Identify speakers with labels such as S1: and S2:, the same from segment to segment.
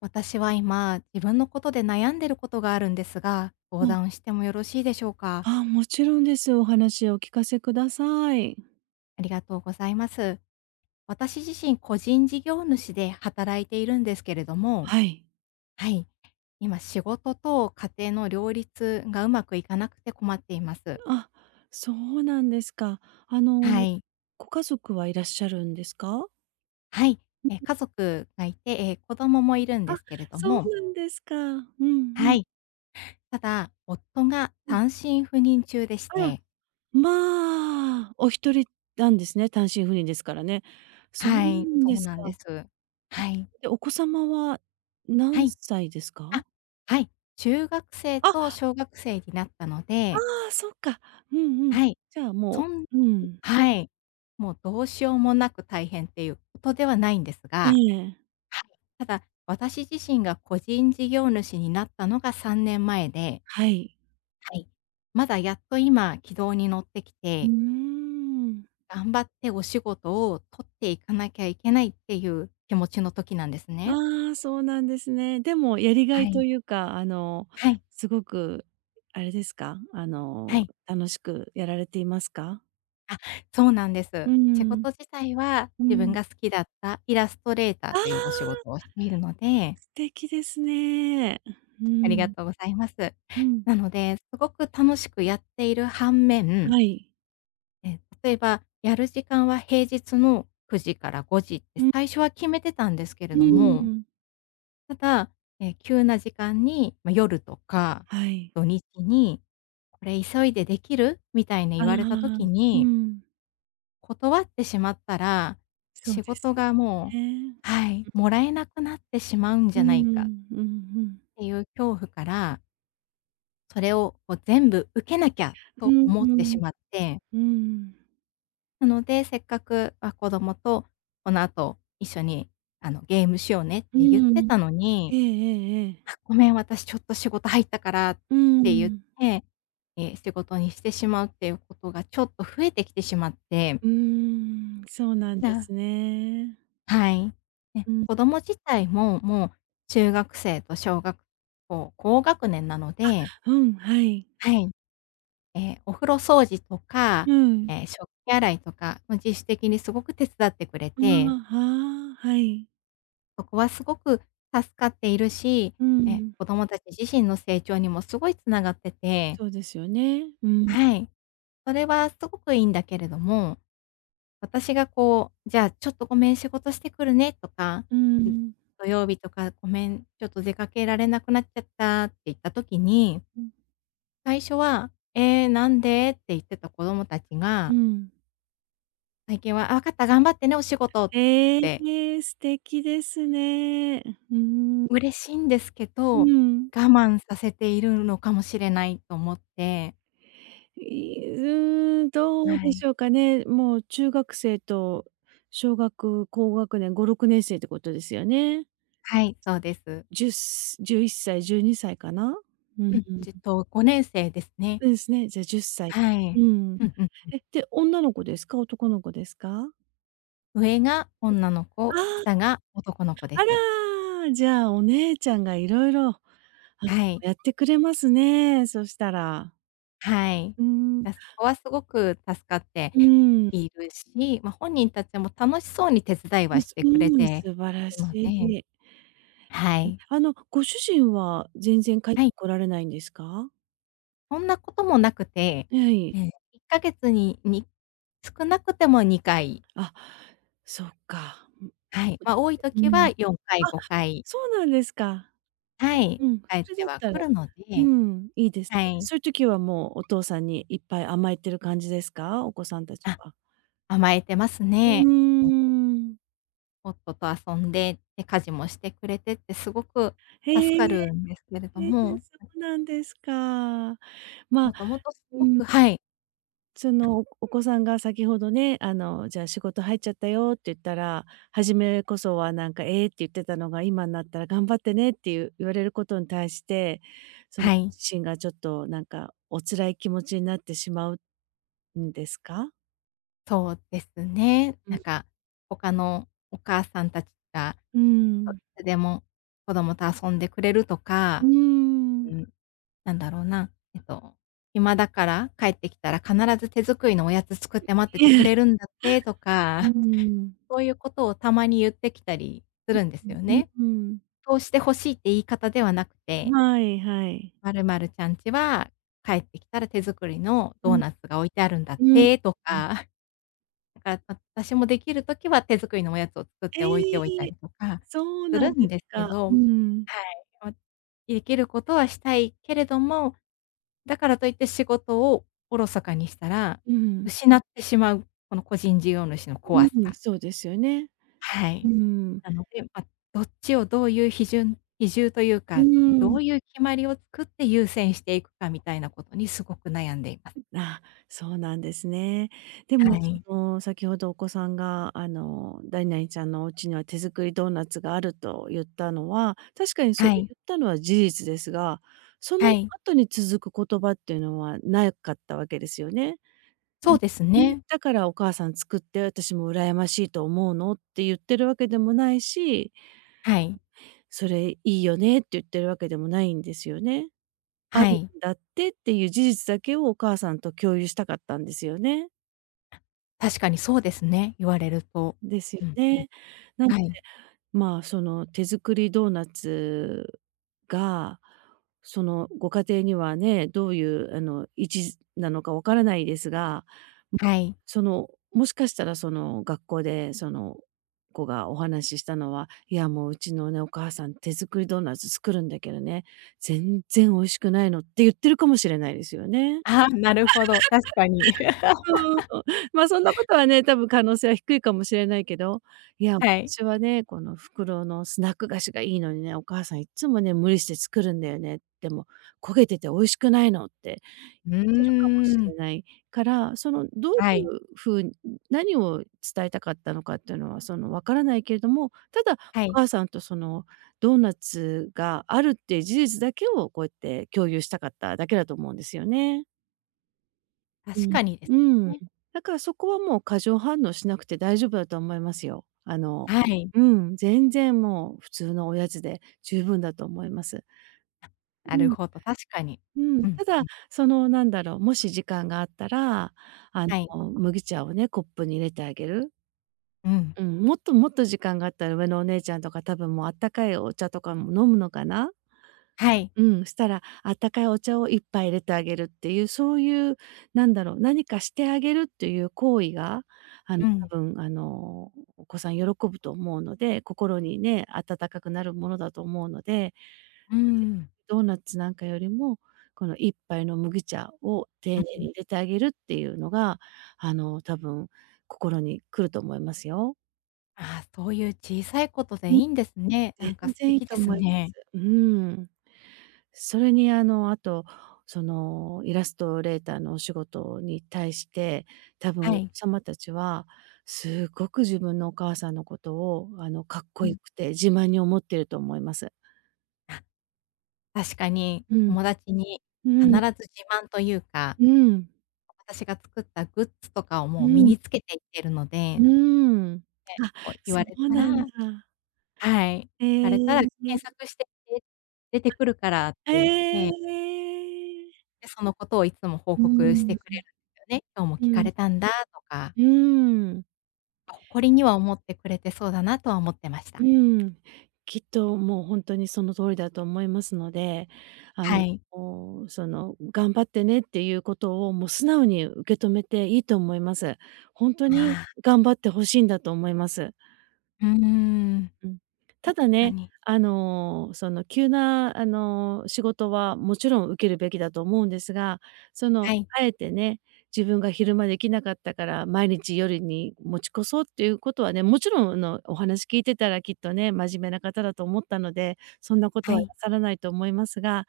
S1: 私は今、自分のことで悩んでることがあるんですが、相
S2: うん。
S1: 談してもよろしいでしょうか？
S2: もちろんです。お話をお聞かせください。
S1: ありがとうございます。私自身、個人事業主で働いているんですけれども、
S2: はい。
S1: はい、今仕事と家庭の両立がうまくいかなくて困っています。
S2: あ、そうなんですか。あの、
S1: はい。
S2: ご家族はいらっしゃるんですか？
S1: はい。家族がいて、子供もいるん
S2: あ、
S1: ですけれど
S2: そう
S1: も、
S2: なんですか。
S1: は
S2: ん
S1: い。ただ、夫が
S2: うん。
S1: 単身赴任中でし
S2: あら、
S1: て、
S2: まあ、お一人なんですね、単身赴任ですからね。そうな
S1: はい、
S2: ん
S1: そ
S2: で
S1: う
S2: す
S1: な
S2: か。
S1: んです。
S2: え、
S1: はい。
S2: で、お子様は
S1: は
S2: 何
S1: い。
S2: 歳ですか？
S1: あ、はい。中学生
S2: あ、
S1: と
S2: あ
S1: 小学生になったので、
S2: あ、そっか。うんうん。
S1: はい。
S2: じゃあも
S1: そん
S2: ううん。
S1: はい。もうどうしようもなく大変っていうことではないんです
S2: え
S1: が、
S2: え。
S1: はい。ただ、私自身が個人事業主になったのが3年前で、
S2: はい。
S1: はい。まだやっと今軌道に乗ってき
S2: うー
S1: て、
S2: ん。
S1: 頑張ってお仕事を取っていかなきゃいけないっていう気持ちの時なんですね。
S2: ああ、そうなんですね。でもやりが
S1: は
S2: いと
S1: い。
S2: いうか、あの、
S1: はい。
S2: すごくあれですか？
S1: はい。
S2: 楽しくやられていますか？
S1: あ、そうなんで
S2: う
S1: す。仕
S2: ん、
S1: 事自体は
S2: う
S1: 自分
S2: ん。
S1: が好きだったイラストレーター
S2: あ
S1: というお仕
S2: あ、
S1: 事をしているので、
S2: 素敵ですね。う
S1: ありが
S2: ん、
S1: とうございます。
S2: うん、
S1: なので、すごく楽しくやっている反面、
S2: はい。
S1: 例えばやる時間は平日の9時から5時って
S2: うん、
S1: 最初は決めてたんですけれ
S2: う
S1: ども、
S2: ん、
S1: ただ、急な時間に、まあ、夜とか
S2: はい。
S1: 土日に「これ急いでできる？」みたいに
S2: あ
S1: 言われた
S2: あ、
S1: 時
S2: う
S1: に
S2: ん、
S1: 断ってしまったら、
S2: そう
S1: 仕
S2: です
S1: 事
S2: よ
S1: がも
S2: ね。
S1: うはい、もらえなくなってしまうんじ
S2: う
S1: ゃないかっ
S2: ん、うんうん。
S1: ていう恐怖から、それをこう全部受けなきゃ
S2: う
S1: と
S2: ん
S1: 思
S2: う
S1: ってし
S2: ん。
S1: まって、
S2: うん。
S1: なのでせっかく、あ、子供とこの後一緒にゲームしようねっ
S2: う
S1: て言って
S2: ん。
S1: たの
S2: え
S1: に、
S2: えええええ。
S1: あ、ごめん、私ちょっと仕事入ったからっ
S2: う
S1: て言っ
S2: ん。
S1: て、仕事にしてしまうっていうことがちょっと増えてきてしまって、
S2: うーん、そうなんで
S1: な
S2: すね。
S1: はい。ね、
S2: うん。
S1: 子供自体も、もう中学生と小学校、高学年なので、
S2: うん、はい。
S1: はい。お風呂掃除とか、
S2: うん。
S1: 食器洗いとか、もう自主的にすごく手伝ってくれ
S2: あ
S1: て、
S2: あ、はあ、はい。
S1: そこはすごく助かっているし、
S2: う
S1: ええ、
S2: ん。
S1: 子供たち自身の成長にもすごいつながってて、
S2: そうですよね。うん。
S1: はい。それはすごくいいんだけれども、私がこう、じゃあちょっとごめん、仕事してくるねとか、
S2: う
S1: ん、
S2: ん。
S1: 土曜日とかごめん、ちょっと出かけられなくなっちゃったって言った時に、
S2: うん。
S1: 最初は、なんでって言ってた子供たち
S2: う
S1: が、
S2: ん。
S1: 最近は、あ、わかった、頑張ってね、お仕事っ
S2: え
S1: て、
S2: え、素敵ですね。うーん。
S1: 嬉しいんですけ
S2: う
S1: ど、我
S2: ん。
S1: 慢させているのかもしれないと思って。
S2: いうん、どう
S1: は
S2: で
S1: い。
S2: しょうかね。もう中学生と小学高学年、5、6年生ってことですよね。
S1: はい、そうです。
S2: 10、1歳、12歳かな？うん。
S1: うん、じっと、5年生ですね。
S2: そうですね、じゃあ10歳。
S1: は
S2: う
S1: い。
S2: ん。
S1: うんうん。
S2: で、女の子ですか？男の子ですか？
S1: 上が女の子、下
S2: あ
S1: が男の子で
S2: あ、あ
S1: す。
S2: ら、じゃあお姉ちゃんがいろいろ、の、
S1: はい、
S2: やってくれますね、そしたら。
S1: はい。
S2: うーん、
S1: そこはすごく助かって
S2: うん、
S1: いるし、ま、本人たちも楽しそうに手伝いはして
S2: う
S1: くれ
S2: ん、
S1: て
S2: 素晴
S1: い
S2: らし
S1: るので、
S2: い。
S1: はい。
S2: あの、ご主人は全然帰って
S1: はい、
S2: こられないんですか？
S1: そんなこともなくて、
S2: はい。
S1: ええ、1ヶ月に、少なくても2回、
S2: あ、そっか。うん、
S1: はい、
S2: やっ
S1: ま、
S2: ぱ
S1: 多い
S2: りう
S1: 時
S2: ん。
S1: は4回、
S2: あ、
S1: 5回、
S2: そうなんですか。
S1: はい、
S2: うん、
S1: 帰っ
S2: それだ
S1: て
S2: っ
S1: は
S2: たら
S1: くるの
S2: う
S1: で、
S2: ん、いいです
S1: は
S2: ね。
S1: い。
S2: そういう時はもうお父さんにいっぱい甘えてる感じですか？お子さんたち
S1: あ、
S2: は。
S1: 甘えてます
S2: う
S1: ね。もう
S2: ーん。
S1: 夫と遊んで、で、家事もしてくれてってすごく
S2: へ
S1: 助か
S2: え、
S1: るんですけれ
S2: そ
S1: ども、
S2: うなんですか。まあ、
S1: もともとす
S2: う
S1: ご
S2: ん、
S1: くはい、
S2: その、おお子さんが先ほどね、じゃあ仕事入っちゃったよって言ったら、初めこそはなんか、ええって言ってたのが、今になったら頑張ってねっていう言われることに対して、その
S1: はい、
S2: 自身がちょっとなんかお辛い気持ちになってしまうんですか？
S1: そうですね。
S2: う
S1: な
S2: ん。
S1: んか、他のお母さんたちが
S2: うん。
S1: いつでも子供と遊んでくれると
S2: う
S1: か、
S2: ーん。
S1: うん。なんだろうな、暇だから帰ってきたら必ず手作りのおやつ作って待っててく
S2: ええ。
S1: れるんだってと
S2: うー
S1: か、
S2: ん。
S1: そういうことをたまに言ってきたりするんです
S2: う
S1: よ
S2: う
S1: ね。
S2: ーん。
S1: そうして欲しいって言い方ではなくて、
S2: はいはい。
S1: 「〇〇ちゃんちは帰ってきたら手作りの
S2: う
S1: ドー
S2: ん、
S1: ナツが置いてあるんだっ
S2: うん。
S1: て」とか。だから、あ、私もできる時は手作りのおやつを作っ
S2: え
S1: て置いて
S2: え、
S1: おいたりとか
S2: そう
S1: す
S2: な
S1: る
S2: んで
S1: ん
S2: す
S1: ですけ
S2: か。う
S1: ど、
S2: ん、
S1: はい、ま、できることはしたいけれども、だからといって仕事をおろそかにしたら、
S2: うん、
S1: 失ってしまう、この個人事業主の怖さ。
S2: うそうですよね。
S1: は
S2: う
S1: い。
S2: ん、
S1: なので、ま、どっちをどういう比重という
S2: う
S1: か、
S2: ー
S1: ど
S2: ん。
S1: ういう決まりを作って優先していくかみたいなことにすごく悩んでいます。
S2: あ、そうなんですね。でも、
S1: は
S2: そ
S1: い。
S2: の、先ほどお子さんが、何々ちゃんのお家には手作りドーナツがあると言ったのは、確かにそれ
S1: はい。
S2: 言ったのは事実ですが、その
S1: はい。
S2: 後に続く言葉っていうのはなかったわけですよね。え、
S1: そうです
S2: ね、
S1: ね。
S2: だからお母さん作って私も羨ましいと思うのって言ってるわけでもないし、
S1: はい。
S2: それいいよねって言ってるわけでもないんですよね。あ
S1: は
S2: るん
S1: い。
S2: だってっていう事実だけをお母さんと共有したかったんですよね。
S1: 確かにそうですね、言われると。
S2: ですよ
S1: うんうん。
S2: ね。な
S1: はい、
S2: まあ、その手作りドーナツが、そのご家庭にはね、どういうあの位置なのかわからないですが、ま、
S1: はい。
S2: その、もしかしたらその学校でその子がお話ししたのは、いやもううちのね、お母さん手作りドーナツ作るんだけどね、全然美味しくないのって言ってるかもしれないですよね。
S1: ああ、なるほど、確かに。
S2: そうそう。まあ、そんなことはね、多分可能性は低いかもしれないけど、いや、
S1: はい。
S2: 私はね、この袋のスナック菓子がいいのにね、お母さんいっつもね、無理して作るんだよね。でも焦げてて美味しくないのって、
S1: う
S2: てるかもし
S1: ー
S2: れ
S1: ん。
S2: ないから、そのどうい
S1: はい、
S2: う風に何を伝えたかったのかっていうのは、その、わからないけれども、ただ
S1: は
S2: お
S1: い。
S2: 母さんとそのドーナツがあるっていう事実だけをこうやって共有したかっただけだと思うんですよね。う
S1: 確
S2: ん。
S1: かにです
S2: うん。
S1: ね。
S2: だからそこはもう過剰反応しなくて大丈夫だと思いますよ。
S1: はい。
S2: うん、全然もう普通のおやつで十分だと思います。う
S1: なる
S2: ん。
S1: ほど、確かに。
S2: うん、
S1: うん
S2: ただ、
S1: うん。
S2: そのなんだろう、もし時間があったら、あ
S1: はい。
S2: 麦茶をね、コップに入れてあげる。
S1: うん。
S2: うん、もっともっと時間があったら上のお姉ちゃんとか多分もうあったかいお茶とかも飲むのかな。
S1: はい。
S2: うん、したら、あったかいお茶を一杯入れてあげるっていう、そういう、なんだろう、何かしてあげるっていう行為が、あの、
S1: うん。
S2: 多分、あの、お子さん喜ぶと思うので、心にね、温かくなるものだと思うので、
S1: うーん。
S2: ドーナツなんかよりも、この一杯の麦茶を丁
S1: う
S2: 寧に
S1: ん。
S2: 入れてあげるっていうのが、あの、多分心に来ると思いますよ。
S1: ああ、そういう小さいことで
S2: う
S1: い
S2: ん、
S1: いんですね。なんか
S2: 全
S1: 素
S2: 然いい
S1: 敵
S2: と
S1: で
S2: 思
S1: す
S2: いま
S1: ね。
S2: す。ん。それにあと、そのイラストレーターのお仕事に対して、多分お
S1: は
S2: 子
S1: い。
S2: 様たちは、すごく自分のお母さんのことを、かっこ
S1: う
S2: よ
S1: ん。
S2: くて自慢に思ってると思います。
S1: あ、確かに
S2: うん。
S1: 友達に
S2: う
S1: 必
S2: ん。
S1: ず自慢というか、
S2: うん。
S1: 私が作ったグッズとかを
S2: う
S1: もう身
S2: ん。
S1: につけていってるの
S2: う
S1: で、
S2: ーん。あ、
S1: こう言
S2: そ
S1: われ
S2: う
S1: た
S2: なん
S1: ら、
S2: だ。
S1: はい、
S2: え
S1: 聞かれたら
S2: え、え
S1: 「検
S2: え。
S1: 索してみて、出てくるから」って言って、で、そのことをいつも報
S2: う
S1: 告し
S2: ー
S1: てく
S2: ん。
S1: れるんですよね。「今日も
S2: う
S1: 聞か
S2: ん。
S1: れたんだ」とか、
S2: うーん。
S1: あ、誇りには思ってくれてそうだなとは思ってまし
S2: う
S1: た。
S2: ん、きっともう本当にその通りだと思いますので、あ
S1: は
S2: の、
S1: い。
S2: その「頑張ってね」っていうことをもう素直に受け止めていいと思います。本当
S1: あ
S2: に
S1: あ、
S2: 頑張ってほしいんだと思います。
S1: うーん、
S2: うん。た
S1: 確
S2: だ
S1: か
S2: ね、
S1: に。
S2: 急な仕事はもちろん受けるべきだと思うんですが、その、
S1: はい、
S2: あえてね、自分が昼間できなかったから毎日夜に持ち越そうっていうことはね、もちろんお話聞いてたらきっとね、真面目な方だと思ったので、そんなこと
S1: は
S2: はな
S1: い、
S2: さらないと思いますが、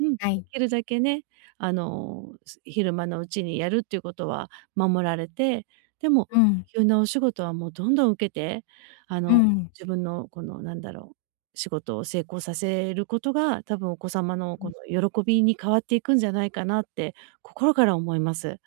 S2: うん、で
S1: はい。
S2: きるだけね、昼間のうちにやるっていうことは守られて、でも
S1: うん、
S2: 急なお仕事はもうどんどん受けて、あ
S1: う
S2: の
S1: ん、
S2: 自分のこのなんだろう、仕事を成功させることが、多分お子様の
S1: う
S2: こ
S1: ん、
S2: の喜びに変わっていくんじゃないかなって心から思います。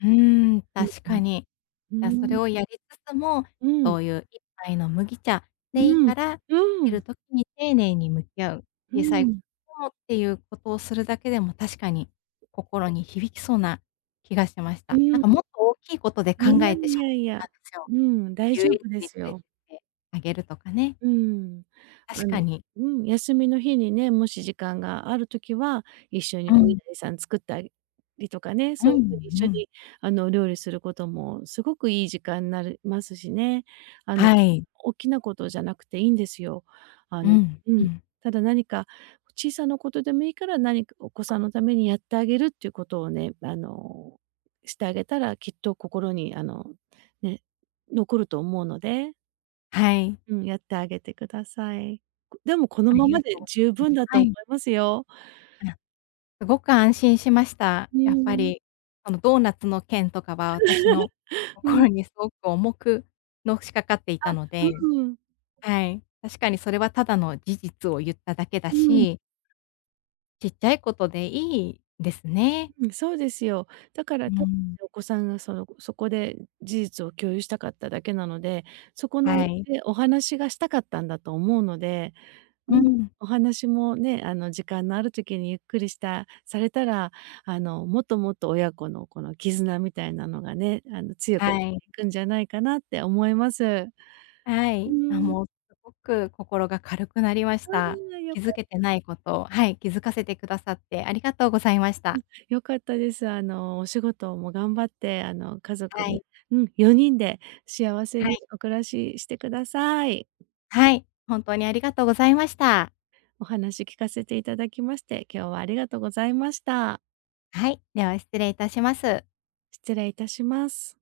S1: うーん、
S2: うん
S1: 確
S2: うん。
S1: かに。
S2: う
S1: それ
S2: ん、
S1: をやりつつも、
S2: うん、
S1: そういう一杯の麦茶
S2: う
S1: でいい
S2: ん、うん、
S1: から、できる時に丁寧に向き合う、
S2: う
S1: 小さいこ
S2: ん、
S1: ともっていうことをするだけでも確かに心に響きそうな気がしまし
S2: う
S1: た。なん
S2: ん。
S1: かもっと大きいことで
S2: い
S1: 考
S2: や
S1: えてし
S2: い
S1: ま
S2: や
S1: っ
S2: い
S1: ていた
S2: や、
S1: んですよ。
S2: うん、大
S1: 遊
S2: 丈
S1: 園地
S2: 夫で
S1: に連
S2: す
S1: れてっ
S2: よ。
S1: てあげるとかね。
S2: うん。あ
S1: 確か
S2: の
S1: に。
S2: うん、休みの日にね、もし時間があるときは、一緒に
S1: う
S2: お稲
S1: ん、
S2: 荷さん作ったりとかね、
S1: う
S2: そういう風に
S1: ん
S2: 一
S1: う
S2: 緒
S1: ん。
S2: に料理することもすごくいい時間になりますしね。あの、
S1: はい。
S2: 大きなことじゃなくていいんですよ。あ
S1: う
S2: の
S1: ん、
S2: う
S1: う
S2: ん。
S1: ん。
S2: ただ何か小さなことでもいいから、何かお子さんのためにやってあげるっていうことをね、してあげたら、きっと心にね、残ると思うので。
S1: はい。
S2: うん、やってあげてください。こでもこの
S1: あ
S2: ま
S1: り
S2: ま
S1: が
S2: で
S1: とうござ
S2: 十
S1: いま
S2: 分
S1: す。
S2: だと
S1: は
S2: 思い
S1: い。
S2: ますよ。
S1: はい。すごく安心しました。
S2: うー
S1: やっぱ
S2: ん、
S1: り、そのドーナツの件とかは私の
S2: うん、
S1: 心にすごく重くのしかかっていたので、
S2: うん、うん、
S1: はい。確かにそれはただの事実を言っただけだし、ちっちゃいことでいいですね。
S2: うん、そうですよ。だから
S1: う
S2: 多分ね
S1: ん。
S2: お子さんがその、そこで事実を共有したかっただけなので、そこの
S1: はい。
S2: ね、お話がしたかったんだと思うので、う
S1: う
S2: ん、
S1: ん。
S2: お話もね、あの時間のある時にゆっくりしたされたら、あの、もっともっと親子のこの絆みたいなのがね、あの強くなっ
S1: はい。
S2: ていくんじゃないかなって思います。
S1: は
S2: う
S1: い。あ、
S2: ん。
S1: もうすごく心が軽くなりました。
S2: ああ、よ
S1: 気
S2: か
S1: づけてないことを、はい、気づかせてくださってありがとうございました。
S2: 良かったです。あの、お仕事も頑張って、家族
S1: は
S2: で
S1: い。
S2: うん、4人で幸せ
S1: は
S2: に
S1: い。
S2: お暮らししてください。
S1: はい。本当にありがとうございました。
S2: お話聞かせていただきまして、今日はありがとうございました。
S1: はい、では失礼いたします。
S2: 失礼いたします。